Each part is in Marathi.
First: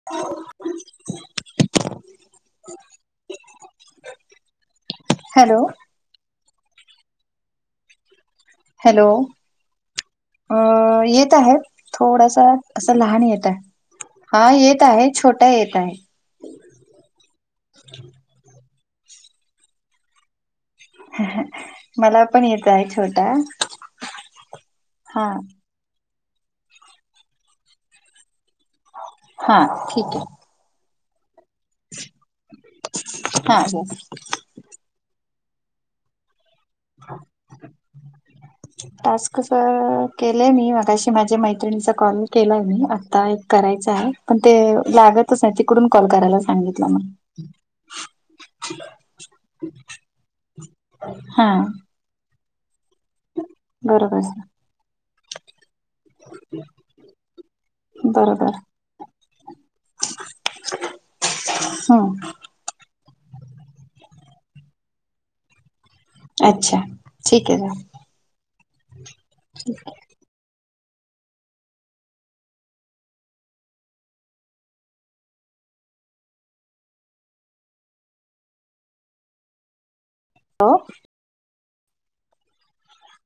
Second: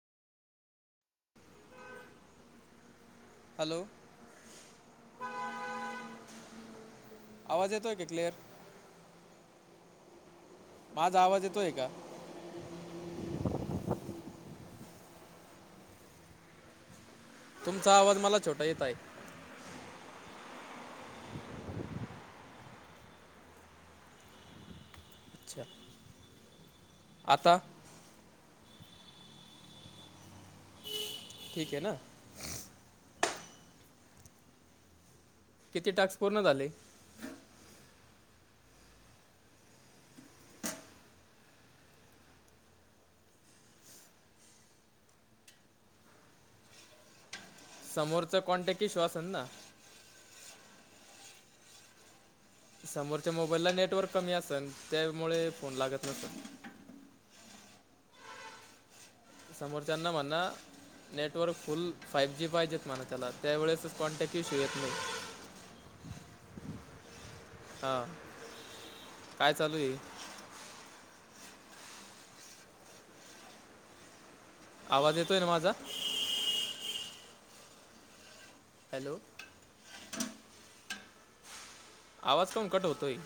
[unintelligible] हॅलो. हॅलो आवाज येतोय का क्लिअर हॅलो माझा येत आवाज आहेत येतोय का थोडासा असं लहान येत आहे हा येत आहे छोटा येत आहे. तुमचा आवाज मला छोटा येत आहे. मला पण येतं आहे छोटा हा. अच्छा आता- हा ठीक आहे. ठीक आहे ना. हा किती तास पूर्ण झाले हो [inaudible] टास्क सर केले आहे मी मागाशी माझ्या मैत्रिणीचा कॉल केला आहे मी आत्ता एक करायचं आहे पण ते लागतच आहे तिकडून कॉल करायला सांगितलं मग समोरचं कोॉण्टॅक् की श्वासन ना हा समोरच्या मोबाईलला नेटवर्क बरोबर कमी असत त्यामुळे फोन लागत नसत बरोबर समोरच्याना म्हणणा नेटवर्क फुल हम्म फाईव जी पाहिजेत मानासाला त्यावेळेस स्पॉन्टॅक्ट शि येत नाही अच्छा ठीक आहे ह काय चालू आहे आवाज येतोय ना माझा हॅलो होॅ आवाज पण कट होतोय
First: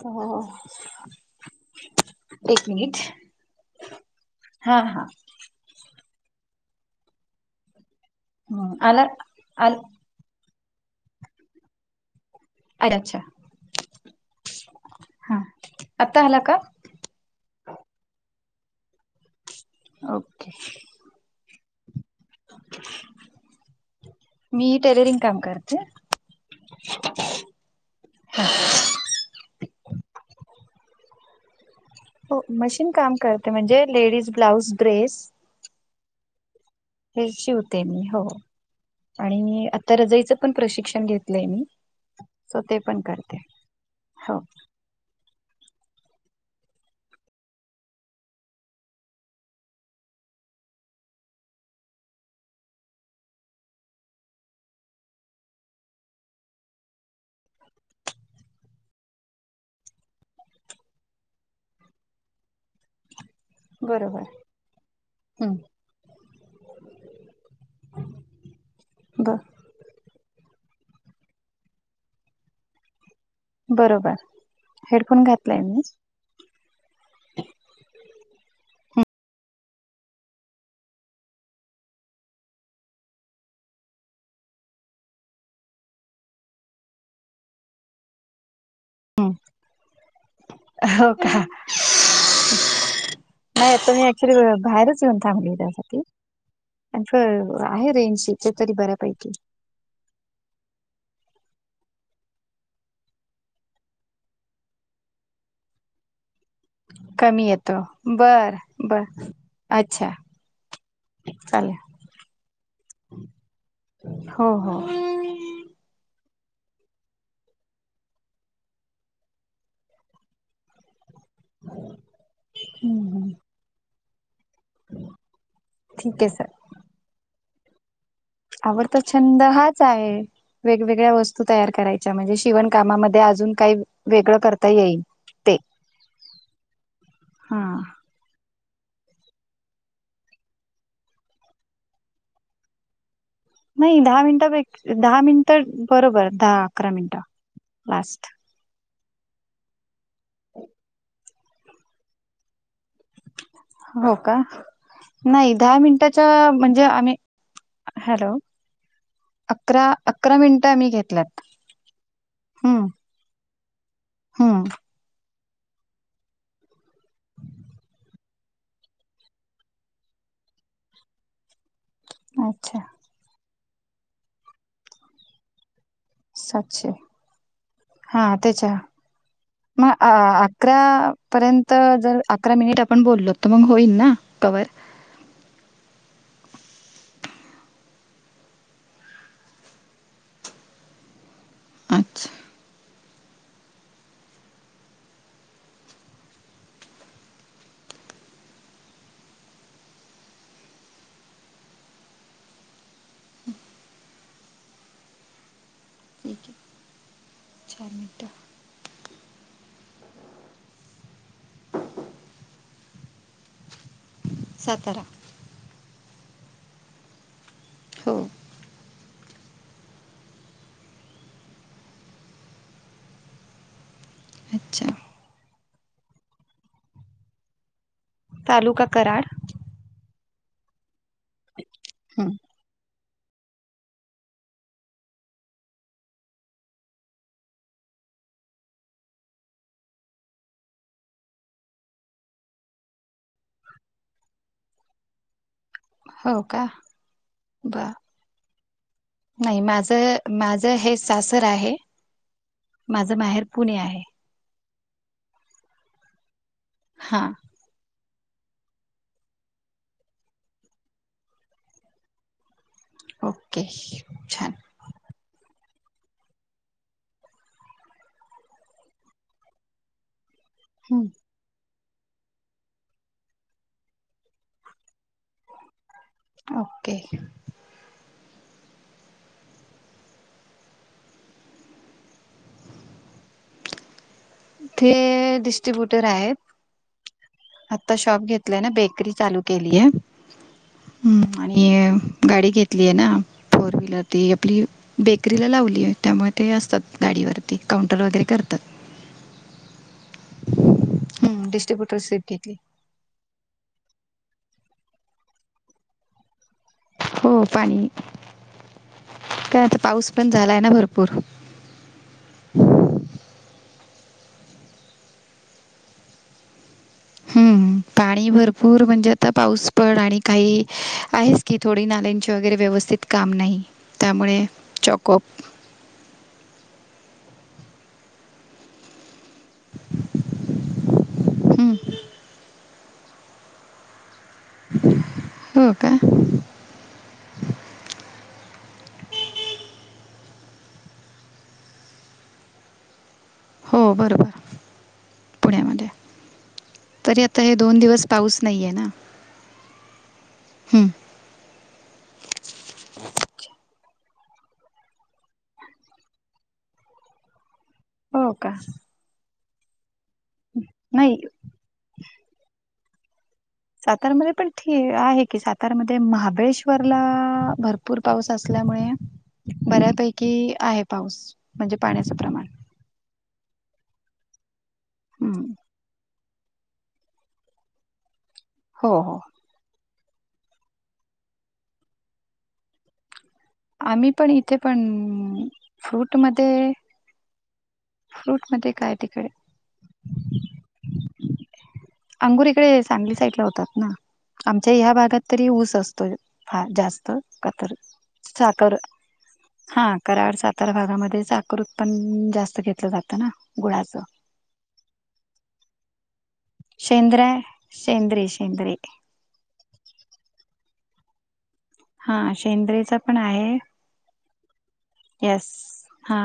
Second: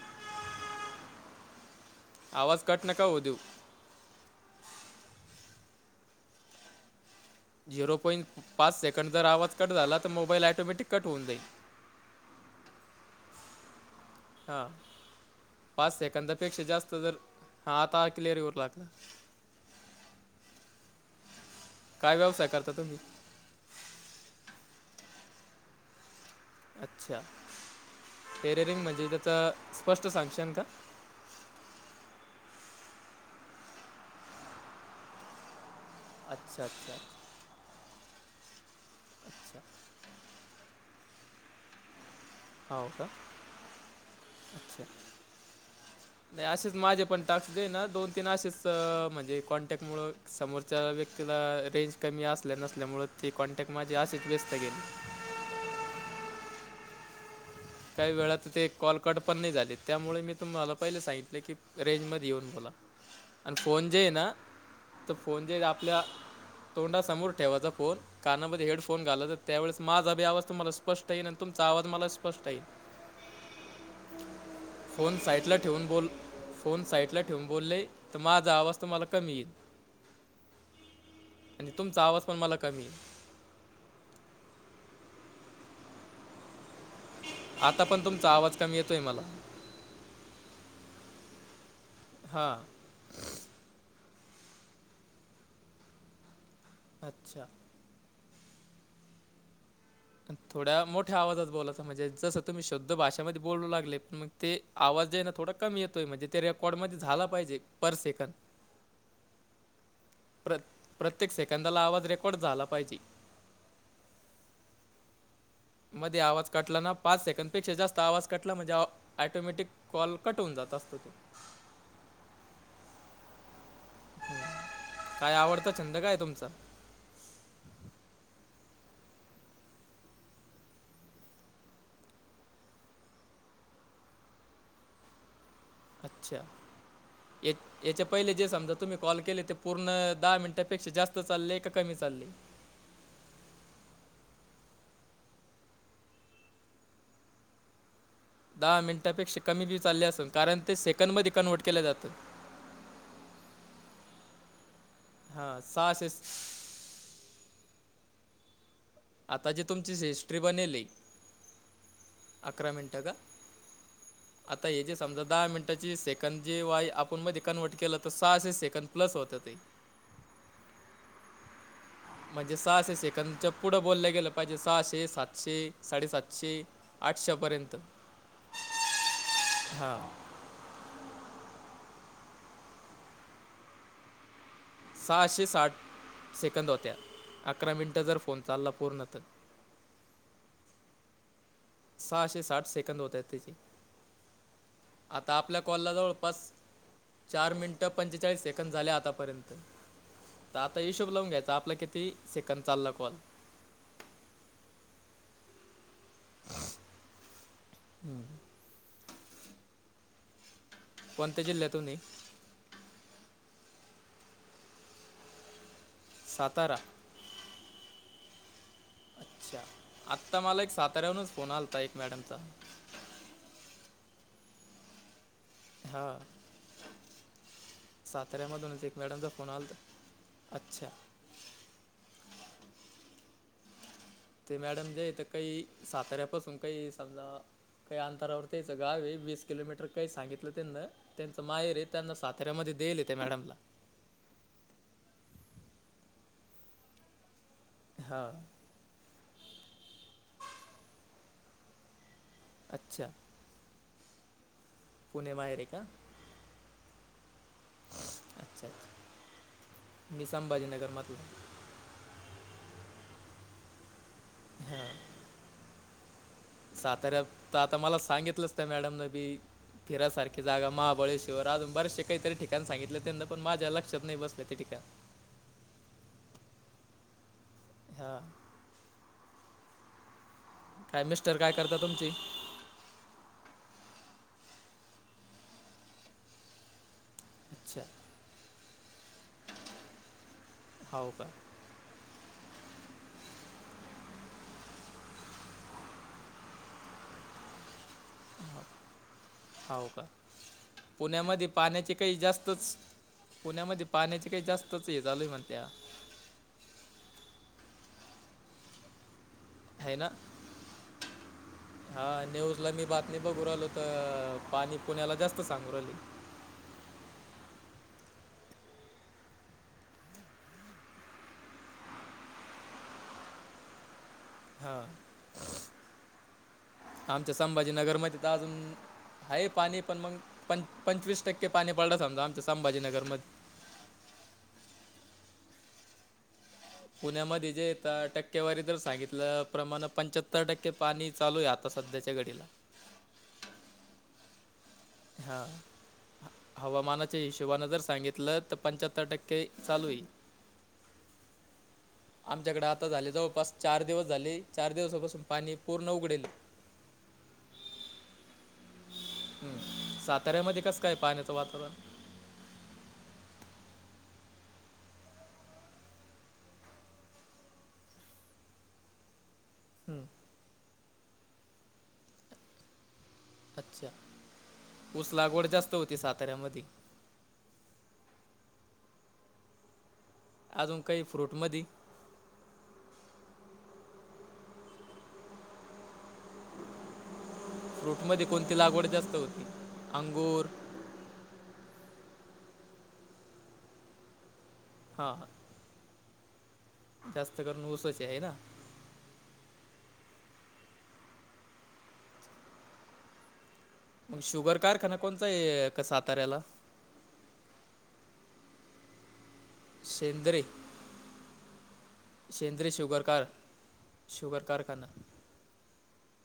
ह एक आवाज कट मिनिट नका होऊ देऊ हा हा झिरो पॉईंट हम्म, पाच आला सेकंड जर आवाज कट आल झाला तर मोबाईल ॲटोमॅटिक कट होऊन जाईल अरे अच्छा. हा हा पाच आता आला का सेकदापेक्षा जास्त जर हा आता क्लिअर होऊ लागला. ओके. काय व्यवसाय करता तुम्ही? मी टेलरिंग काम करते. अच्छा टेररिंग म्हणजे त्याच स्पष्ट सांगशन का? हो मशीन काम करते म्हणजे लेडीज ब्लाऊज, ड्रेस, अच्छा अच्छा. ते अच्छा शिवते मी हो. अच्छा. आणि आता रजाईचं पण प्रशिक्षण घेतलंय मी. स ते हो पण का करते हो. अच्छा [inaudible] नाही असेच माझे पण टाक्स दोन, तीन असेच म्हणजे कॉन्टॅक्ट मुळ समोर त्याच्या व्यक्तीला रेंज कमी असल्या नसल्यामुळे ती कॉन्टॅक्ट माझी अशीच व्यस्त गेले. काही वेळात ते कॉलकट पण नाही झाले त्यामुळे मी तुम्हाला पहिले सांगितले की रेंज मध्ये येऊन बोला. आणि फोन जे आहे बरोबर ना तर फोन जे हम्म आपल्या तोंडासमोर ठेवायचा फोन कानामध्ये हेडफोन घालाचा ब त्यावेळेस माझा अभी आवाज तुम्हाला स्पष्ट येईल आणि तुमचा आवाज मला स्पष्ट येईल. बरोबर फोन हेडफोन साईटला घातलाय मी ठेवून बोल फोन साईट ला ठेवून बोलले तर माझा आवाज तुम्हाला कमी येईल. आणि तुमचा आवाज पण मला कमी आता पण तुमचा आवाज कमी येतोय मला. हम्म, हो का. हां. नाही तो मी ऍक्च्युली बाहेरच येऊन थांबली त्यासाठी अच्छा आहे रेंजशी इथे तरी बऱ्यापैकी. थोड्या मोठ्या आवाजात बोलायच म्हणजे जसं तुम्ही शुद्ध भाषेमध्ये बोलू लागले पण मग ते आवाजजे आहेना थोडा कमी येतोय म्हणजे ते रॅप रेकॉर्ड मध्ये झाला कमी पाहिजे येतो पर सेकंद. बर बर अच्छा. प्र प्रत्येक चालेल सेकंदाला आवाज रेकॉर्ड झाला पाहिजे. हो हो. मध्ये आवाज काटला ना पाच सेकंड पेक्षा जास्त आवाज काटला म्हणजे. ॲटोमॅटिक कॉल कट होवुन जात असतो ते. हम्म हम्म. ताई आवडता छंद काय ठीक आहे सर तुमचा? आवडता छंद हाच आहे. वेगवेगळ्या वस्तू तयार करायच्या म्हणजे शिवणकामामध्ये अजून काही वेगळं करता येईल. ते अच्छा या हा याच्या पहिले जे समजा तुम्ही कॉल केले ते पूर्ण दहा मिनिटांपेक्षा जास्त चाललेय का कमी चालले? नाही दहा मिनिटपैकी दहा मिनिटं बरोबर दहा, अकरा मिनिटं लास्ट. दहा मिनिटांपेक्षा कमी बीव चालले असून कारण ते सेकंडमध्ये कन्व्हर्ट केले जात. हो का नाही हां दहा सहाशे मिनिटाच्या म्हणजे आम्ही हॅलो. आता जी अकरा तुमची अकरा हिस्ट्री मिनिटं बनेल आहे आम्ही घेतल्यात अकरा हम्म मिनिटं का? आता हम्म हे जे समजा दहा मिनिटाची सेकंद जे वाय आपण मध्ये कन्वर्ट केलं तर सहाशे सेकड प्लस होत ते. म्हणजे अच्छा सहाशे सेकंदच्या पुढं बोललं गेलं पाहिजे सहाशे, सातशे, साडेसातशे सातशे आठशेपर्यंत हा तेच हां मग अकरा पर्यंत जर अकरा मिनिट आपण बोललो तर मग होईल ना कवर? सहाशे साठ सेकंद होत्या अकरा मिनटं जर फोन चालला पूर्ण तर अच्छा सहाशे साठ सेकंद होत आहेत त्याची आता आपल्या कॉलला जवळपास. चार मिनिटं पंचेचाळीस सेकंड झाले आतापर्यंत. तर आता हिशोब लावून घ्यायचा आपला किती सेकद चालला कॉल. ठीक आहे चार हम्म. मिनिटं कोणत्या जिल्ह्यातून. सातारा. सातारा. हो. अच्छा आत्ता मला एक साताऱ्याहूनच फोन आलता एक मॅडमचा. अच्छा. हा तालुका साताऱ्यामधूनच एक कराड. मॅडमचा फोन आलता. अच्छा. हम्. ते मॅडम जे इथ काही साताऱ्यापासून काही समजा काही अंतरावर त्यायचं गावे वीस किलोमीटर काही सांगितलं त्यांना. त्यांच माहेर ये त्यांना साताऱ्यामध्ये देल त्या मॅडमला हो का ब हा. नाही माझ माझं हे सासर आहे अच्छा माझ माहेर पुणे आहे. पुणे माहेर ऐका. हा. अच्छा मी संभाजी नगरमधला. ओके. छान. ह. साताऱ्यात त आता मला सांगितलंच त्या मॅडम न की फिरासारखी जागा हं. महाबळेश्वर. अजून बरेचसे काहीतरी ठिकाण सांगितले त्यांना पण माझ्या लक्षात नाही बसल्या ते ठिकाण. ओके. हा. काय मिस्टर काय करता तुमचे. ते डिस्ट्रीब्यूटर आहेत. अच्छा आता शॉप घेतलाय ना बेकरी चालू केलीये. हो का आणि गाडी घेतली आहे ना. फोर व्हीलर ती आपली बेकरीला लावली आहे त्यामुळे ते असतात गाडीवर. ते काउंटर वगैरे करतात. हाव का पुण्यामध्ये हं पाण्याचे काही डिस्ट्रीब्युटरशिप घेतली. जास्तच. पुण्यामध्ये पाण्याचे काही जास्तच हे झालय मण त्या हो पाणी काय आता पाऊस पण झालाय ना भरपूर. हा न्यूज ला मी बातमी बघू राहिलो तर पाणी पुण्याला जास्त सांगू राहिले. हम्म पाणी भरपूर म्हणजे आता पाऊस पण आणि काही आहेच. की थोडी नाल्यांचे वगैरे व्यवस्थित काम नाही त्यामुळे हा चॉकअप. आमच्या संभाजीनगरमध्ये तर अजून. हाये पाणी पण मग पं पंचवीस टक्के पाणी हं. पडलं समजा आमच्या संभाजीनगर मध्ये. हो का. पुण्यामध्ये जे टक्केवारी जर सांगितलं प्रमाण पंच्याहत्तर टक्के पाणी चालू आहे आता. आता सध्याच्या घडीला. हो बरोबर हां पुण्यामध्ये. हवामानाच्या तरी आता हे हिशोबानें जर दिवस सांगितलं पाऊस तर नाहीये पंच्याहत्तर टक्के चालू आहे. हम्म. आमच्याकडे आता झाले जवळपास चार दिवस झाले चार दिवसापासून पाणी पूर्ण उघडेल हो का? हम् साताऱ्यामध्ये कस काय नाही पाण्याचं वातावरण? सातार्यामध्ये पण ठी आहे की सातारामध्ये महाबळेश्वरला भर पूर पाऊस असल्यामुळे हम्म. बऱ्यापैकी आहे पाऊस म्हणजे पाण्याचं प्रमाण. अच्छा ऊस हं. लागवड जास्त होती साताऱ्यामध्ये हो हो. अजून काही फ्रूट मधी? आम्ही पण इथे पण फ्रूटमध्ये कोणती फ्रूटमध्ये लागवड काय जास्त तिकडे? होती अंगूर अंगूर इकडे सांगली साईड ला होतात ना? आमच्या ह्या हां भागात तरी ऊस असतो. फार जास्त करून कतर ऊसाची आहे ना साखर हा कराड सातारा भागामध्ये साकर उत्पन जास्त घेतलं जातं ना गुळाचं. शुगर कारखाना कोणचा आहे का साताऱ्याला? सेंद्रा हाय शेंद्रे शेंद्रे शेंद्रे. हा शेंद्र शेंद्रेचा शुगर पण कार आहे शुगर कारखाना येस हा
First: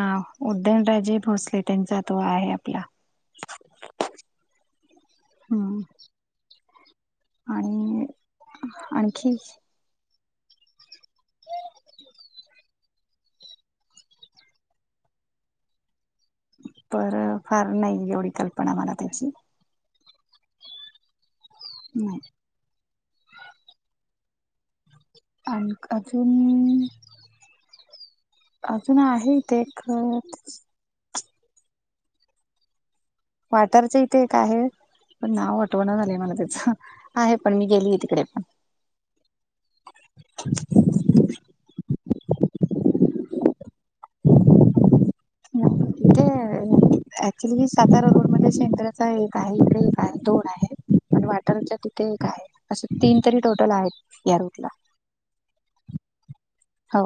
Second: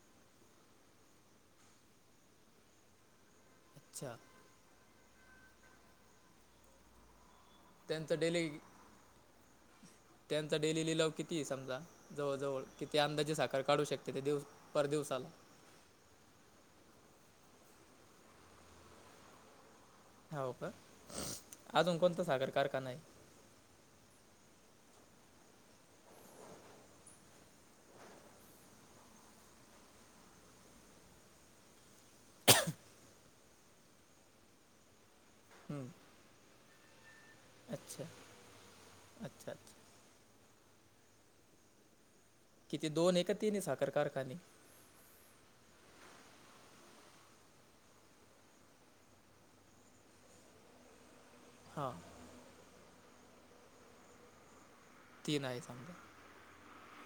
उदयनराजे भोसले त्यांचा तो आहे आपला. अच्छा हम त्यांच डेली त्यांचा डेली लिलाव किती आहे समजा? जवळजवळ किती अंदाजे साखर काढू शकते ते दिवस पर दिवसाला? पर फार नाही एवढी कल्पना मला त्याची हो का अजून नाही. कोणता सागर कारखाना आहे? आण अजून अजून आहे इथे एक [inaudible] वाटारच इथे एक आहे पण नाव हम्म, आठवण झालंय मला त्याच. आहे पण मी गेली अच्छा तिकडे पण अच्छा अच्छा किती दोन आहे का तीन साखर कारखाने? इथे अक्च्युली मी सातारा रोड मध्ये शेंद्र्याचा एक आहे इकडे एक आहे दोन आहे. पण वाटारच्या हां तिथे एक आहे असं तीन तरी टोटल आहेत या रूट ला. तीन आहे समजा हो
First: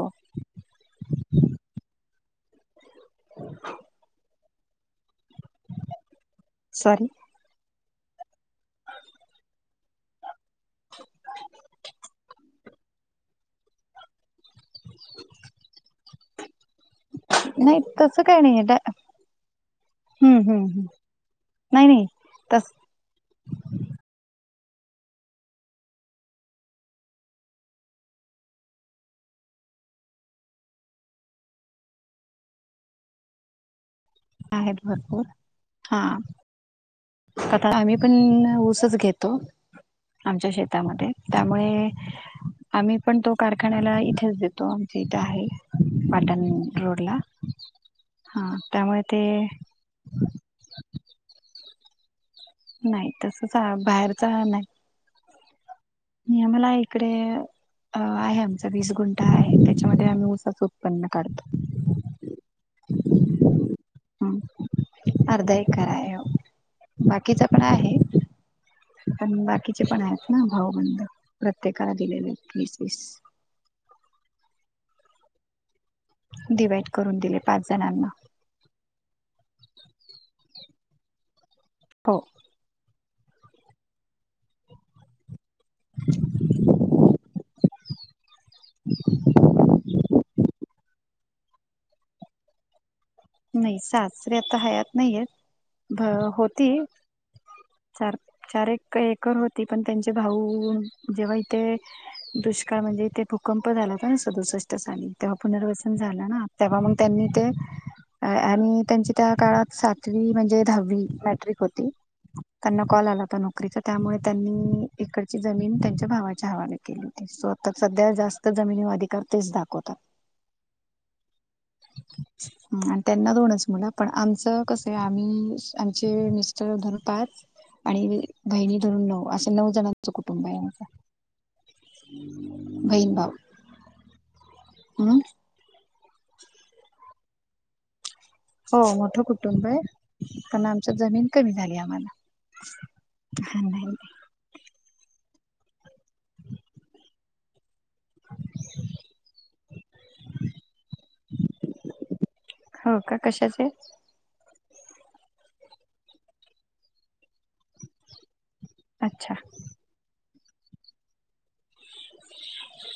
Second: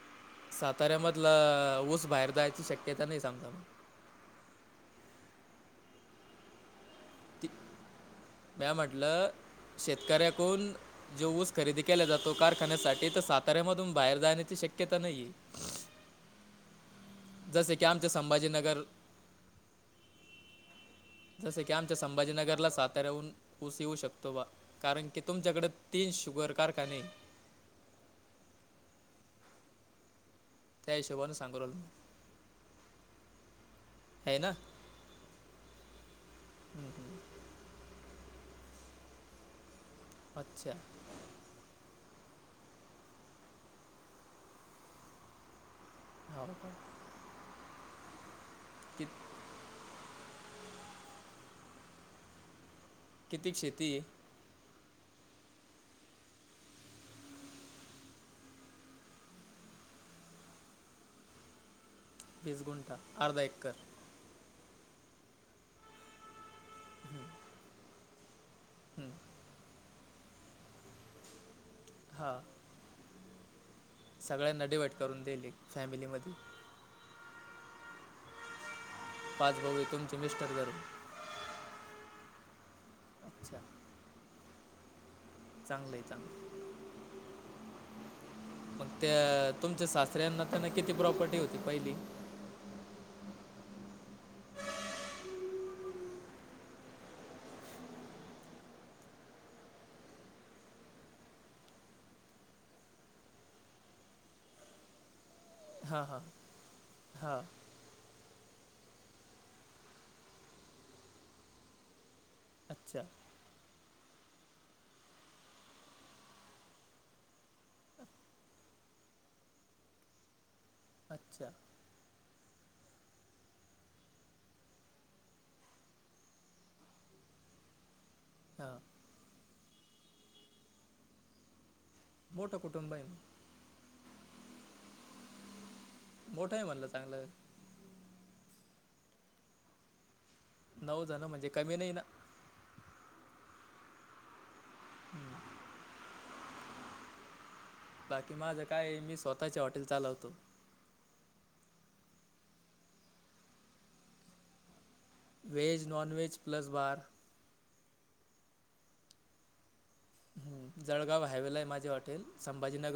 साताऱ्यामधलं ऊस बाहेर जायची शक्य तेता नाही सांगता मग सरी म्या म्हटलं शेतकऱ्याकून जो ऊस खरेदी केल्या जातो कार ण्या तर साताऱ्यामधून बाहेर जाण्याची शक्यता नाहीये. नाही की आमच्या तसं काई नाहीये डा संभाजीनगर हम्म हम्म हम् नाही नाही तस त्याहून ऊस येऊ शकतो बा कारण की तुमच्याकडे तीन शुगर कारखाने त्या हिशोबाने सांगू राहिलो मी. आहे ना आहेत भरपूर हा. आता आम्ही पण ऊसच घेतो आमच्या अच्छा शेतामध्ये. त्यामुळे आम्ही पण तो कारखान्याला इथेच देतो आमच्या इथे आहे. पाटण हो का रोडला हा त्यामुळे कि ते. नाही किती तसच शेती बाहेर आहे जा नाही यमला इकडे अ आहे. आमचा वीस गुंठा आहे. त्याच्यामध्ये आम्ही उसाचं उत्पन्न काढतो. वीस गुटां, अर्धा एकर. ह, अर्धा एकर आहे. बाकीच पण आहे. पण, बाकीचे पण आहेत ना भावबंद. प्रत्येकाला दिलेले हां वीस वीस. सगळ्यांना डिवाईट करून दियले. फॅमिलीमध्ये. डिवाइट करून दिले. पाच जणांना. पाचभऊये तुमचे मिस्टर धरुन. हो. अच्छा चांगलंय चांगलय, मग त्या तुमच्या सासऱ्यांना त्यांना किती प्रॉपर्टी होती. पहिली. नाही. सासरे आता हयात नाहीयेत. होती. चार चार एक एकर होती. पण त्यांचे भाऊ, जेव्हा इथे दुष्काळ म्हणजे, ईथे भूकंप झाला होता ना, सदुसष्ट साली. तेव्हा पुनर्वसन हां हां झालं ना. तेव्हा मग त्यांनी हां ते, आणि त्यांची त्या काळात. सातवी म्हणजे दहावी मॅट्रिक होती. त्यांना अच्छा कॉल आला होता. नो करीचा. त्यामुळे त्यांनी एकडची जमीन त्यांच्या भावाच्या हवाले केली होती. सो आता सध्या जास्त त जमिनीवर आधिकार तेच दाखवतात. अच्छा. म [unintelligible] त्यांना दोनच मुलं. पण आमचं कसय. आम्ही, आमचे मिस्टर धरुन पाच, आणि बहिणी हां धरून नऊ, असे नऊ जणांच कुटुंब आहे माझं. मोठं कुटुंब आहे बहीन मग. भाव. अ मोठय म्हणलं चांगलं. हो मोठं कुटुंबय. पण आमच्या नऊ जमीन जणं म्हणजे कमी झाली नाही ना आम्हाला. ह, नाही. नाही. हवा [inaudible] बाकी माझं काय, मी स्वतःच्या हॉटेल चालवतो. हो का? कशाचे. Veg, non veg, plus bar. अच्छा. हम्म. जळगाव हावेलाय माझे हॉटेल. संभाजीनगर